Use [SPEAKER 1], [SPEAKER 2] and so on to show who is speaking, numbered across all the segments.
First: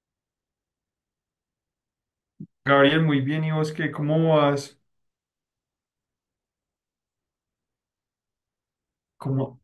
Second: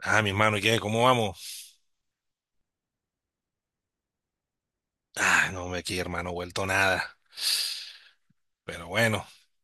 [SPEAKER 1] Ah, mi hermano, ¿y qué? ¿Cómo vamos?
[SPEAKER 2] Gabriel, muy bien. ¿Y vos qué? ¿Cómo vas?
[SPEAKER 1] Ah, no, me aquí, hermano, vuelto nada. Pero bueno,
[SPEAKER 2] ¿Cómo?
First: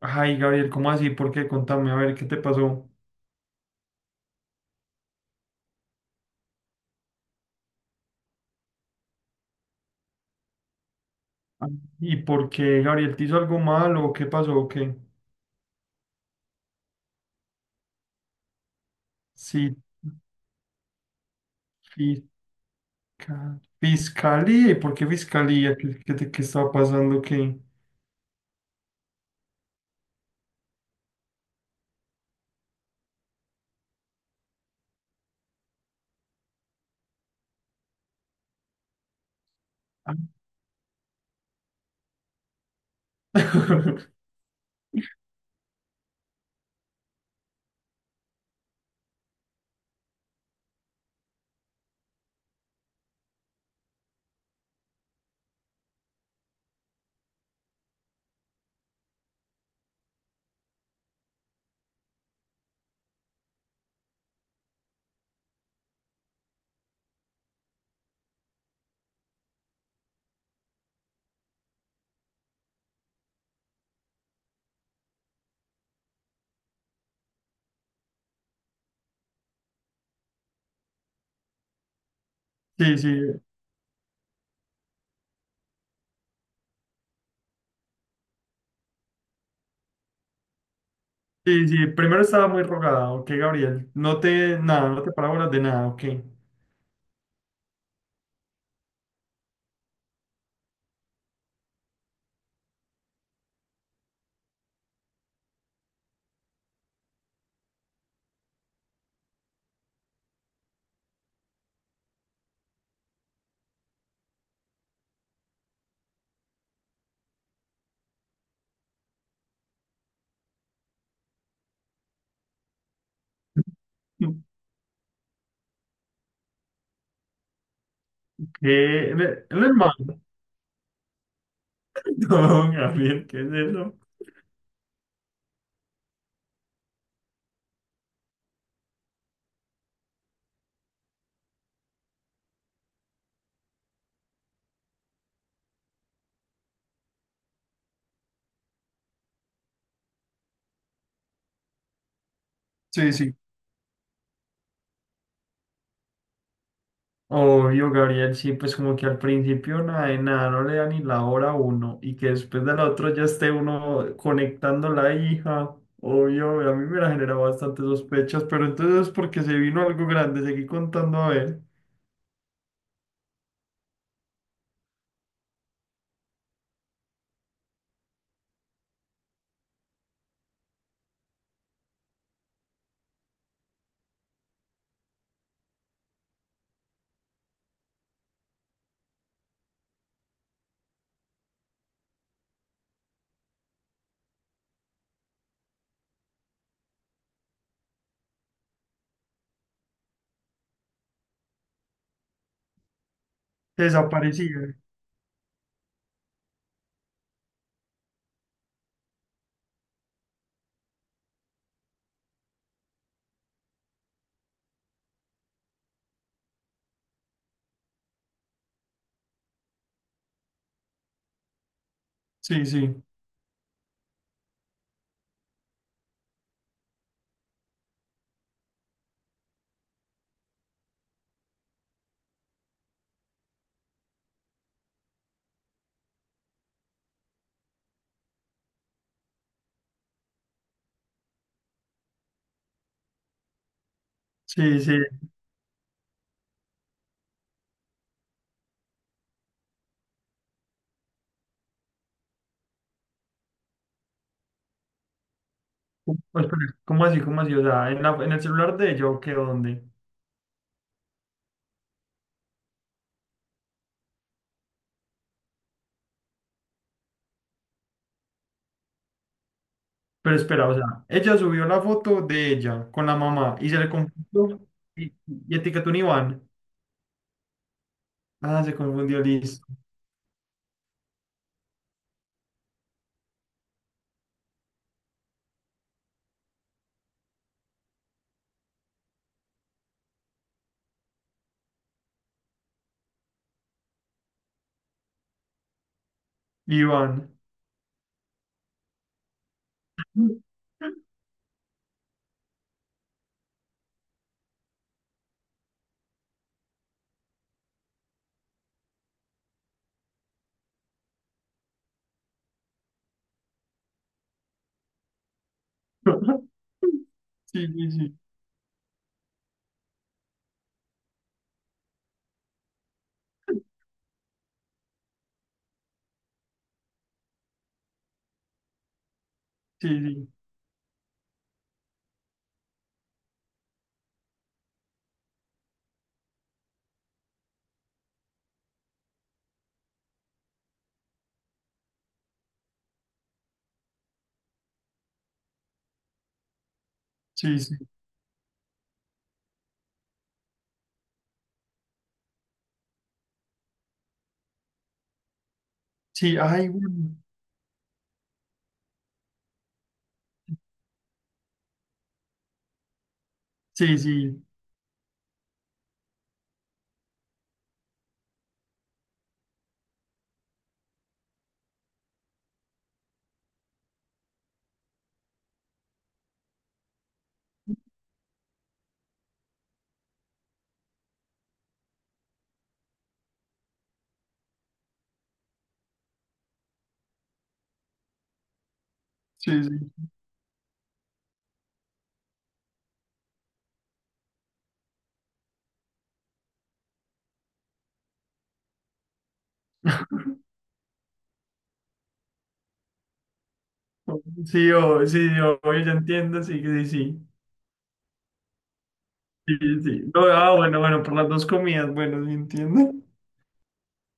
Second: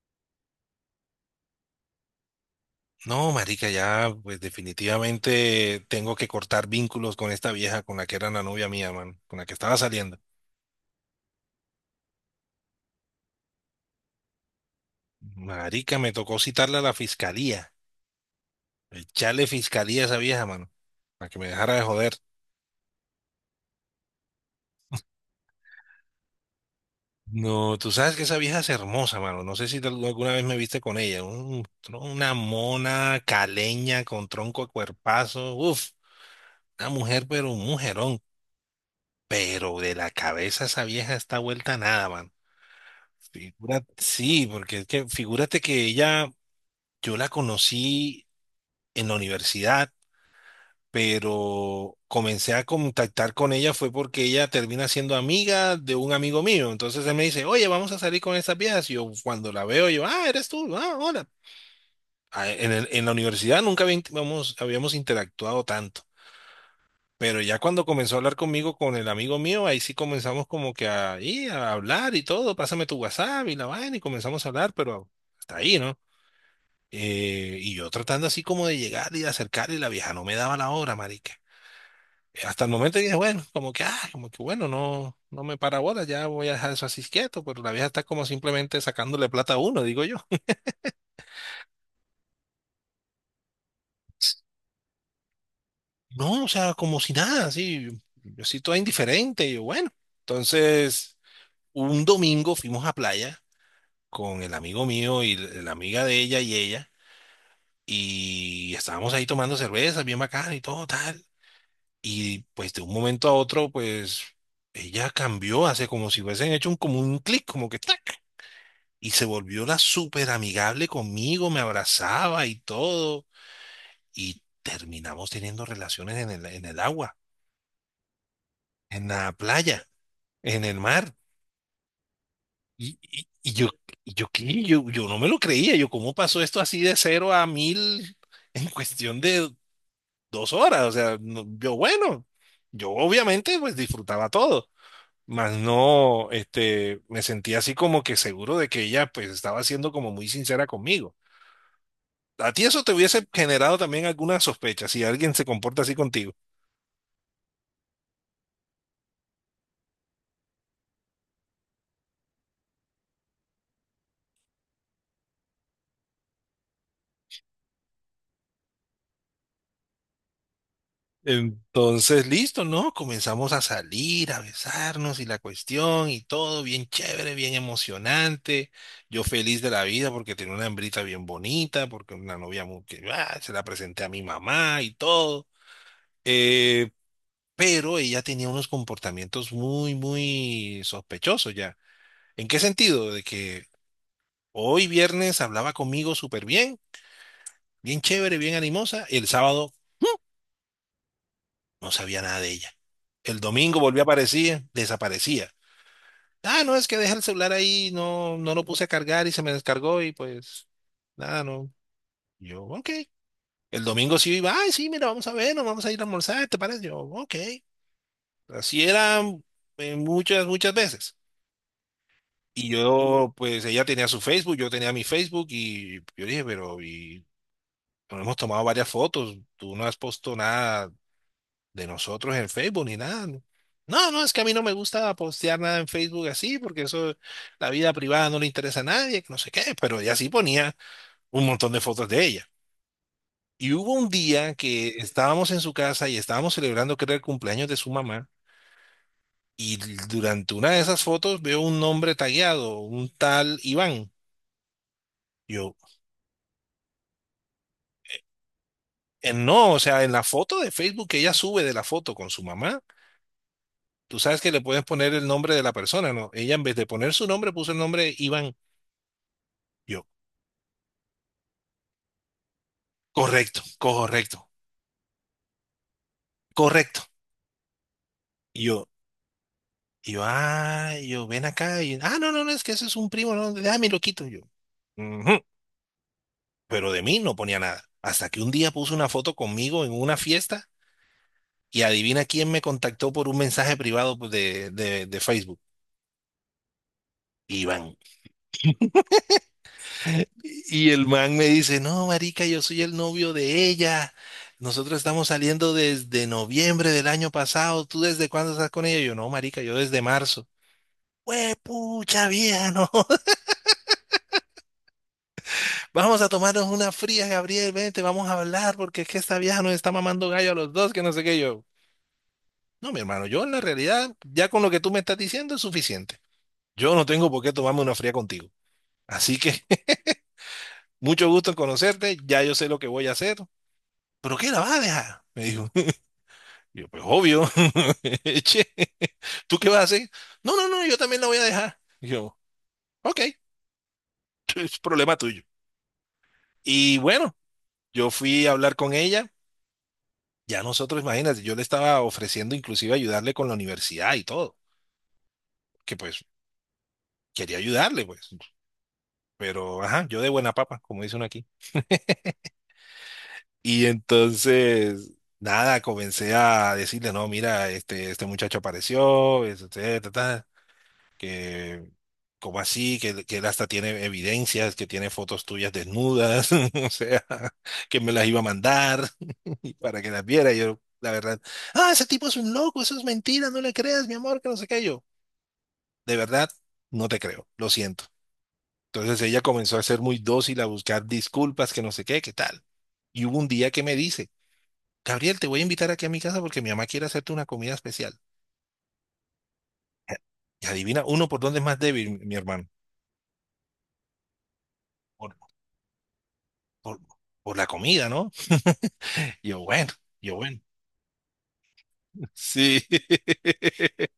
[SPEAKER 2] Ay, Gabriel, ¿cómo así? ¿Por qué? Contame, a ver, ¿qué te pasó?
[SPEAKER 1] no, marica, ya, pues definitivamente tengo que cortar vínculos con esta vieja con la que era la novia mía, man, con la que estaba saliendo.
[SPEAKER 2] Ah, ¿y por qué, Gabriel, te hizo algo malo? ¿Qué pasó? ¿O qué?
[SPEAKER 1] Marica, me tocó citarla a la fiscalía, echarle
[SPEAKER 2] Sí,
[SPEAKER 1] fiscalía a esa vieja, mano, para que me dejara de joder.
[SPEAKER 2] fisca- fiscalía. ¿Y por qué fiscalía? ¿Qué estaba pasando? ¿Qué?
[SPEAKER 1] No, tú sabes que esa vieja es hermosa, mano. No sé si alguna vez me viste con ella. Un tro- una mona caleña con tronco a cuerpazo. Uf, una mujer, pero un mujerón. Pero de la
[SPEAKER 2] Ah,
[SPEAKER 1] cabeza esa vieja está vuelta a nada, man. Figura- sí, porque es que figúrate que ella, yo la conocí en la universidad, pero comencé a contactar con ella fue porque ella termina siendo amiga de un amigo mío. Entonces él me dice, oye, vamos a salir con estas viejas. Y yo cuando la veo, yo, ah, eres tú, ah, hola. Ah, en la universidad nunca habíamos interactuado tanto. Pero ya cuando comenzó a hablar conmigo, con el amigo mío, ahí sí comenzamos como que a, y a hablar y todo, pásame tu WhatsApp y la vaina y comenzamos a hablar, pero hasta ahí, ¿no? Y yo tratando así como de llegar y de acercar y la vieja no me daba la hora, marica. Hasta el momento
[SPEAKER 2] Sí, sí,
[SPEAKER 1] dije, bueno, como que, ah, como que bueno, no, no me para bola, ya voy a dejar eso así quieto, pero la vieja está como simplemente sacándole plata a uno, digo yo.
[SPEAKER 2] sí. Primero estaba muy rogada, ¿ok, Gabriel? No te, nada, no te parábolas de nada, ¿ok?
[SPEAKER 1] No, o sea, como si nada, así, yo sí toda indiferente, y yo, bueno. Entonces, un domingo fuimos a playa con el amigo mío y la amiga de ella y ella, y estábamos ahí tomando cerveza, bien bacán y todo tal, y pues de un momento a otro, pues ella cambió, hace como si hubiesen hecho un, como un clic, como que ¡tac! Y se volvió la súper amigable conmigo, me abrazaba y todo, y terminamos teniendo relaciones en el agua, en
[SPEAKER 2] ¿Qué?
[SPEAKER 1] la
[SPEAKER 2] ¿El
[SPEAKER 1] playa,
[SPEAKER 2] hermano?
[SPEAKER 1] en el mar.
[SPEAKER 2] No,
[SPEAKER 1] Y,
[SPEAKER 2] Gabriel,
[SPEAKER 1] y,
[SPEAKER 2] ¿qué
[SPEAKER 1] y
[SPEAKER 2] es
[SPEAKER 1] yo,
[SPEAKER 2] eso?
[SPEAKER 1] y yo, ¿qué? yo no me lo creía, yo, ¿cómo pasó esto así de cero a mil en cuestión de 2 horas? O sea, yo bueno, yo obviamente pues disfrutaba todo, mas no, este, me sentía así como que seguro de que ella pues estaba siendo como muy sincera conmigo. A ti eso te
[SPEAKER 2] Sí,
[SPEAKER 1] hubiese
[SPEAKER 2] sí.
[SPEAKER 1] generado también alguna sospecha si alguien se comporta así contigo.
[SPEAKER 2] Obvio, Gabriel, sí, pues como que al principio nada de nada, no le da ni la hora a uno y que después del otro ya esté uno conectando la hija. Obvio, a mí me la generaba bastante sospechas, pero entonces porque se vino algo grande, seguí contando a ver,
[SPEAKER 1] Entonces, listo, ¿no? Comenzamos a salir, a besarnos y la cuestión y todo bien chévere, bien emocionante. Yo feliz de la vida porque tenía una hembrita bien bonita, porque una novia muy que ah, se la presenté a mi mamá y todo. Eh, pero ella tenía unos comportamientos muy, muy sospechosos ya. ¿En qué sentido? De que hoy viernes hablaba conmigo súper bien, bien chévere, bien animosa, y el sábado no sabía nada de ella. El domingo
[SPEAKER 2] se
[SPEAKER 1] volvió a aparecer,
[SPEAKER 2] desaparecía.
[SPEAKER 1] desaparecía. Ah, no, es que deja el celular ahí, no, no lo puse a cargar y se me descargó y pues nada, no. Yo, ok. El domingo sí iba, ay, sí, mira, vamos a ver, nos vamos a ir a almorzar, ¿te parece? Yo, ok. Así era muchas, muchas veces.
[SPEAKER 2] Sí,
[SPEAKER 1] Y
[SPEAKER 2] sí,
[SPEAKER 1] yo, pues ella tenía su Facebook, yo tenía mi Facebook y yo dije, pero y nos hemos tomado varias fotos, tú no has puesto nada de nosotros en Facebook ni nada. No, no, no, es que a mí no me gusta postear nada en Facebook así, porque eso, la vida privada no le interesa a nadie, que no sé qué, pero ella sí ponía un montón de fotos de ella. Y hubo un día
[SPEAKER 2] sí,
[SPEAKER 1] que
[SPEAKER 2] sí.
[SPEAKER 1] estábamos en su casa y estábamos celebrando, que era el cumpleaños de su mamá, y durante una de esas fotos veo un nombre tagueado, un tal Iván. Yo,
[SPEAKER 2] ¿Cómo espera, cómo así, cómo así? O sea, en el celular de ella o qué,
[SPEAKER 1] No, o
[SPEAKER 2] dónde.
[SPEAKER 1] sea, en la foto de Facebook que ella sube de la foto con su mamá, tú sabes que le puedes poner el nombre de la persona, ¿no? Ella en vez de poner su nombre puso el nombre de Iván. Yo,
[SPEAKER 2] Pero espera, o sea, ella subió la foto de ella con la mamá
[SPEAKER 1] correcto,
[SPEAKER 2] y se le
[SPEAKER 1] correcto,
[SPEAKER 2] confundió y etiquetó un Iván.
[SPEAKER 1] correcto.
[SPEAKER 2] Ah,
[SPEAKER 1] Y
[SPEAKER 2] se
[SPEAKER 1] yo,
[SPEAKER 2] confundió, listo.
[SPEAKER 1] y yo, ven acá. Y, ah, no, no, no, es que ese es un primo, no, déjame lo quito. Y yo, "Ujú". Pero de mí no ponía nada. Hasta que un día puso una foto conmigo en una fiesta y adivina quién me contactó por un mensaje privado pues, de, de Facebook.
[SPEAKER 2] Iván.
[SPEAKER 1] Iván. Y el man me dice, no, marica, yo soy el novio de ella. Nosotros estamos saliendo desde noviembre del año pasado. ¿Tú desde cuándo estás con ella? Yo, no, marica, yo desde marzo. Pues pucha vieja, no. Vamos a tomarnos una fría,
[SPEAKER 2] Sí,
[SPEAKER 1] Gabriel,
[SPEAKER 2] sí,
[SPEAKER 1] vente,
[SPEAKER 2] sí.
[SPEAKER 1] vamos a hablar, porque es que esta vieja nos está mamando gallo a los dos, que no sé qué. Yo, no, mi hermano, yo en la realidad, ya con lo que tú me estás diciendo es suficiente. Yo no tengo por qué tomarme una fría contigo. Así que,
[SPEAKER 2] Sí, sí,
[SPEAKER 1] mucho gusto en conocerte, ya yo sé lo que voy a hacer. ¿Pero qué la vas a dejar? Me dijo. Y yo, pues obvio. Che, ¿tú qué vas a hacer? No, no, no, yo también la voy a dejar. Y yo, ok, es problema tuyo. Y bueno,
[SPEAKER 2] sí.
[SPEAKER 1] yo fui a hablar con ella. Ya nosotros, imagínate, yo le estaba ofreciendo inclusive ayudarle con la universidad y todo, que pues
[SPEAKER 2] Sí, ay, bueno.
[SPEAKER 1] quería ayudarle, pues. Pero, ajá, yo de buena papa, como dice uno aquí. Y
[SPEAKER 2] Sí, sí,
[SPEAKER 1] entonces, nada, comencé a decirle, no, mira, este muchacho apareció, este, que como así, que él hasta tiene evidencias, que tiene fotos tuyas desnudas, o sea, que me las iba a mandar y para que las viera. Y yo, la verdad, ah, ese tipo es un loco, eso es mentira, no le creas, mi amor, que no sé qué yo. De verdad, no te creo, lo siento. Entonces ella
[SPEAKER 2] sí,
[SPEAKER 1] comenzó a ser
[SPEAKER 2] sí.
[SPEAKER 1] muy dócil, a buscar disculpas, que no sé qué, qué tal. Y hubo un día que me dice, Gabriel, te voy a invitar aquí a mi casa porque mi mamá quiere hacerte una comida especial. Y adivina, uno por dónde es más débil, mi hermano.
[SPEAKER 2] Oh, sí, oh, sí, sí, oh, ya entiendo, sí, sí,
[SPEAKER 1] por,
[SPEAKER 2] sí.
[SPEAKER 1] por la comida, ¿no?
[SPEAKER 2] Sí,
[SPEAKER 1] Yo,
[SPEAKER 2] sí,
[SPEAKER 1] bueno,
[SPEAKER 2] sí. No,
[SPEAKER 1] yo,
[SPEAKER 2] ah,
[SPEAKER 1] bueno.
[SPEAKER 2] bueno, bueno, por las dos comidas, bueno, sí
[SPEAKER 1] Sí.
[SPEAKER 2] entiendo.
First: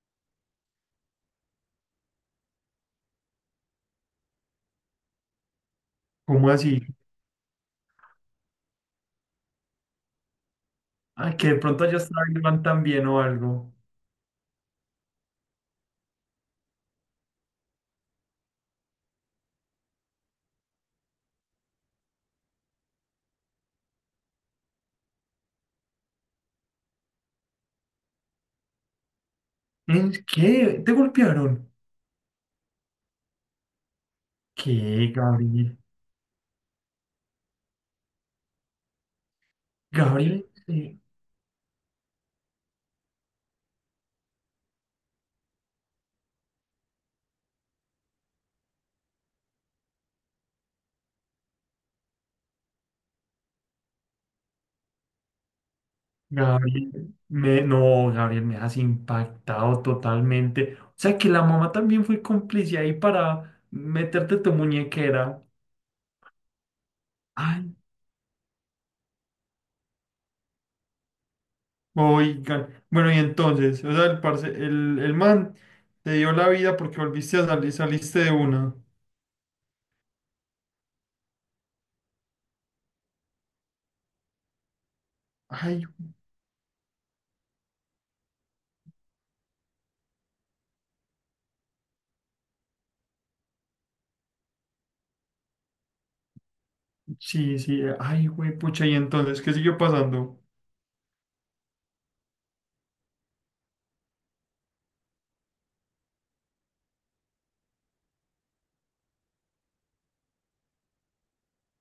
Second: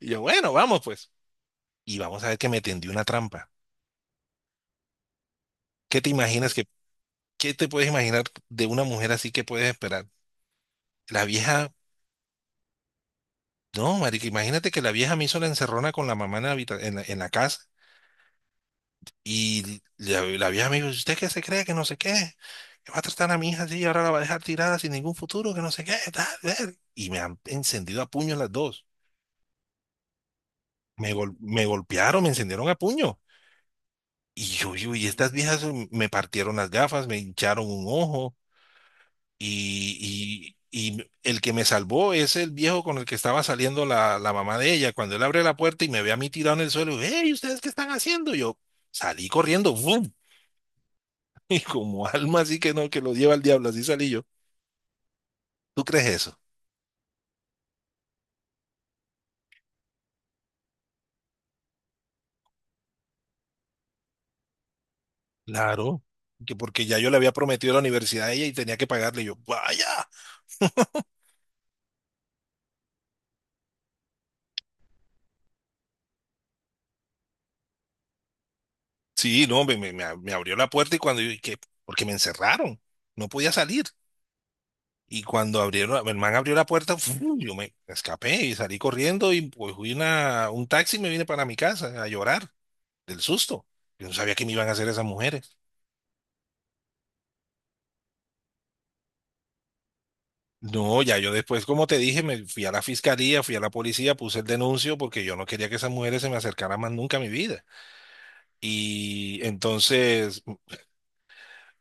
[SPEAKER 1] Yo, bueno, vamos pues. Y vamos a ver que me tendió una trampa. ¿Qué te
[SPEAKER 2] ¿Cómo
[SPEAKER 1] imaginas que,
[SPEAKER 2] así?
[SPEAKER 1] qué te puedes imaginar de una mujer así que puedes esperar? La
[SPEAKER 2] Ah, que de
[SPEAKER 1] vieja,
[SPEAKER 2] pronto ya estaba Iván también o algo.
[SPEAKER 1] no, marica, imagínate que la vieja me hizo la encerrona con la mamá en la, en la casa y la vieja me dijo, ¿usted qué se cree que no sé qué? Que va a tratar a mi hija así y ahora la va a dejar tirada sin ningún futuro, que no sé qué, tal, ver. Y me han encendido a puños las dos.
[SPEAKER 2] ¿En qué? ¿Te
[SPEAKER 1] Me
[SPEAKER 2] golpearon?
[SPEAKER 1] golpearon, me encendieron a puño. Y yo, y
[SPEAKER 2] ¿Qué,
[SPEAKER 1] estas viejas
[SPEAKER 2] Gabriel?
[SPEAKER 1] me partieron las gafas, me hincharon un ojo.
[SPEAKER 2] Gabriel,
[SPEAKER 1] Y, y,
[SPEAKER 2] sí.
[SPEAKER 1] y el que me salvó es el viejo con el que estaba saliendo la mamá de ella. Cuando él abre la puerta y me ve a mí tirado en el suelo, hey, ¿ustedes qué están haciendo? Yo salí corriendo, ¡fum! Y como alma así que no, que lo lleva al diablo, así salí yo. ¿Tú crees eso?
[SPEAKER 2] Gabriel, me, no, Gabriel, me has impactado totalmente. O sea que la mamá también fue cómplice ahí para meterte tu muñequera.
[SPEAKER 1] Claro, que porque ya yo le había prometido
[SPEAKER 2] Ay,
[SPEAKER 1] a la universidad a ella y tenía que pagarle. Yo, vaya.
[SPEAKER 2] oigan. Bueno, y entonces, o sea, el man te dio la vida porque volviste a salir, saliste de una.
[SPEAKER 1] Sí, no, me abrió la puerta y cuando yo, ¿y qué? Porque me encerraron, no podía salir. Y cuando
[SPEAKER 2] Ay,
[SPEAKER 1] abrieron, el man abrió la puerta, ¡fu! Yo me escapé y salí corriendo y pues fui una, un taxi y me vine para mi casa a llorar del susto. Yo no sabía qué me iban a hacer esas mujeres.
[SPEAKER 2] sí, sí, ay, güey, pucha, y entonces, ¿qué siguió pasando?
[SPEAKER 1] No, ya yo después, como te dije, me fui a la fiscalía, fui a la policía, puse el denuncio porque yo no quería que esas mujeres se me acercaran más nunca a mi vida. Y entonces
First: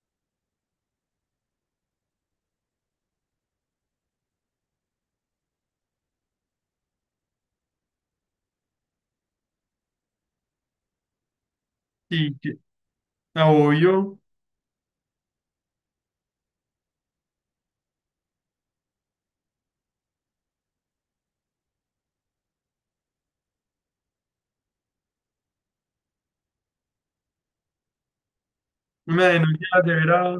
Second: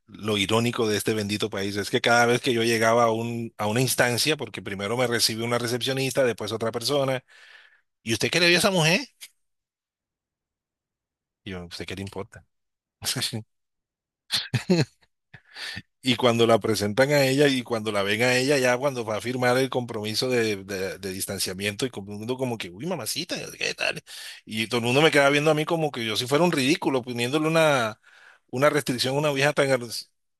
[SPEAKER 1] lo irónico de este bendito país es que cada vez que yo llegaba a un, a una instancia, porque primero me recibió una recepcionista, después otra persona, ¿y usted qué le vio a esa mujer? Y yo, ¿usted qué le
[SPEAKER 2] Sí,
[SPEAKER 1] importa?
[SPEAKER 2] ah, obvio,
[SPEAKER 1] Y cuando la presentan a ella y cuando la ven a ella, ya cuando va a firmar el compromiso de, de distanciamiento y todo el mundo como que, uy, mamacita, ¿qué tal? Y todo el mundo me queda viendo a mí como que yo si fuera un ridículo poniéndole una restricción a
[SPEAKER 2] me
[SPEAKER 1] una vieja
[SPEAKER 2] denuncia
[SPEAKER 1] tan...
[SPEAKER 2] a Severa,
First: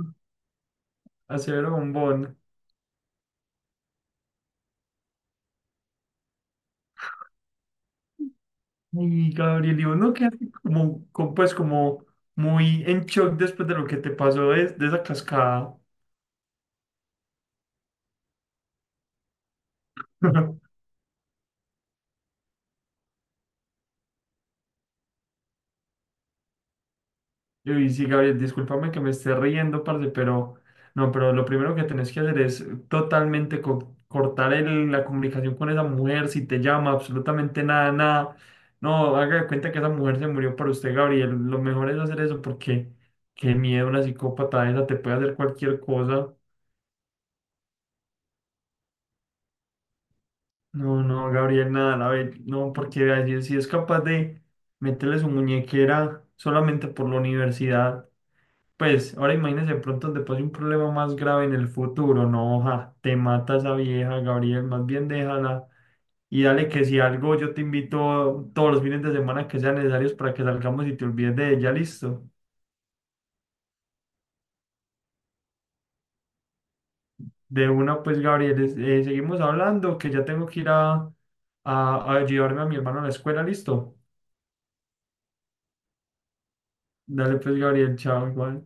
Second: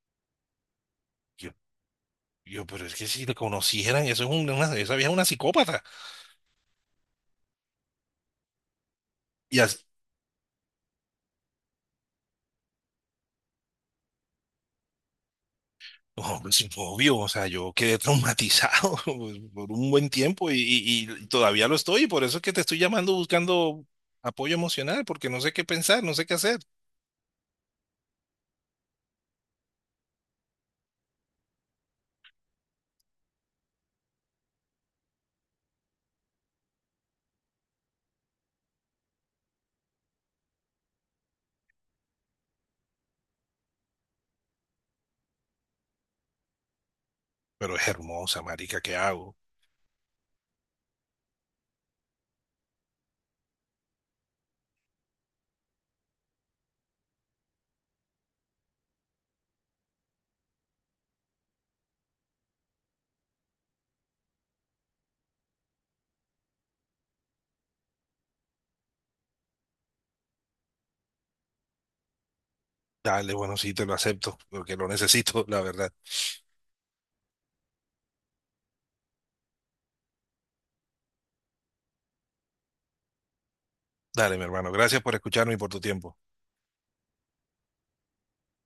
[SPEAKER 2] a
[SPEAKER 1] Yo,
[SPEAKER 2] Severo Bombón.
[SPEAKER 1] yo, pero es que si la conocieran, eso es una, esa vieja es una psicópata.
[SPEAKER 2] Y
[SPEAKER 1] Y,
[SPEAKER 2] Gabriel,
[SPEAKER 1] as-
[SPEAKER 2] digo, no quedaste como, como, pues como muy en shock después de lo que te pasó de esa cascada.
[SPEAKER 1] Oh, pues, obvio, o sea, yo quedé traumatizado pues, por un buen tiempo y, y todavía lo estoy, y por eso es que te estoy llamando buscando apoyo emocional, porque no sé qué pensar, no sé qué hacer.
[SPEAKER 2] Y sí, Gabriel, discúlpame que me esté riendo, parce, pero no, pero lo primero que tenés que hacer es totalmente cortar la comunicación con esa mujer, si te llama, absolutamente nada, nada. No, haga de cuenta que esa mujer se murió por usted, Gabriel. Lo mejor es hacer eso porque qué miedo, una psicópata esa te puede hacer cualquier cosa.
[SPEAKER 1] Pero es hermosa, marica, ¿qué hago?
[SPEAKER 2] No, no, Gabriel, nada, la ve, no, porque así, si es capaz de meterle su muñequera solamente por la universidad, pues ahora imagínese de pronto donde pase un problema más grave en el futuro, no, ja, te mata esa vieja, Gabriel, más bien déjala y dale que si algo yo te invito todos los fines de semana que sean necesarios para que salgamos y te olvides de ella, listo.
[SPEAKER 1] Dale, bueno, sí, te lo acepto, porque lo necesito, la verdad.
[SPEAKER 2] De una, pues, Gabriel, seguimos hablando, que ya tengo que ir a, a llevarme a mi hermano a la escuela, listo.
[SPEAKER 1] Dale, mi hermano, gracias por escucharme y por tu tiempo.
[SPEAKER 2] Dale, pues, Gabriel, chao, igual.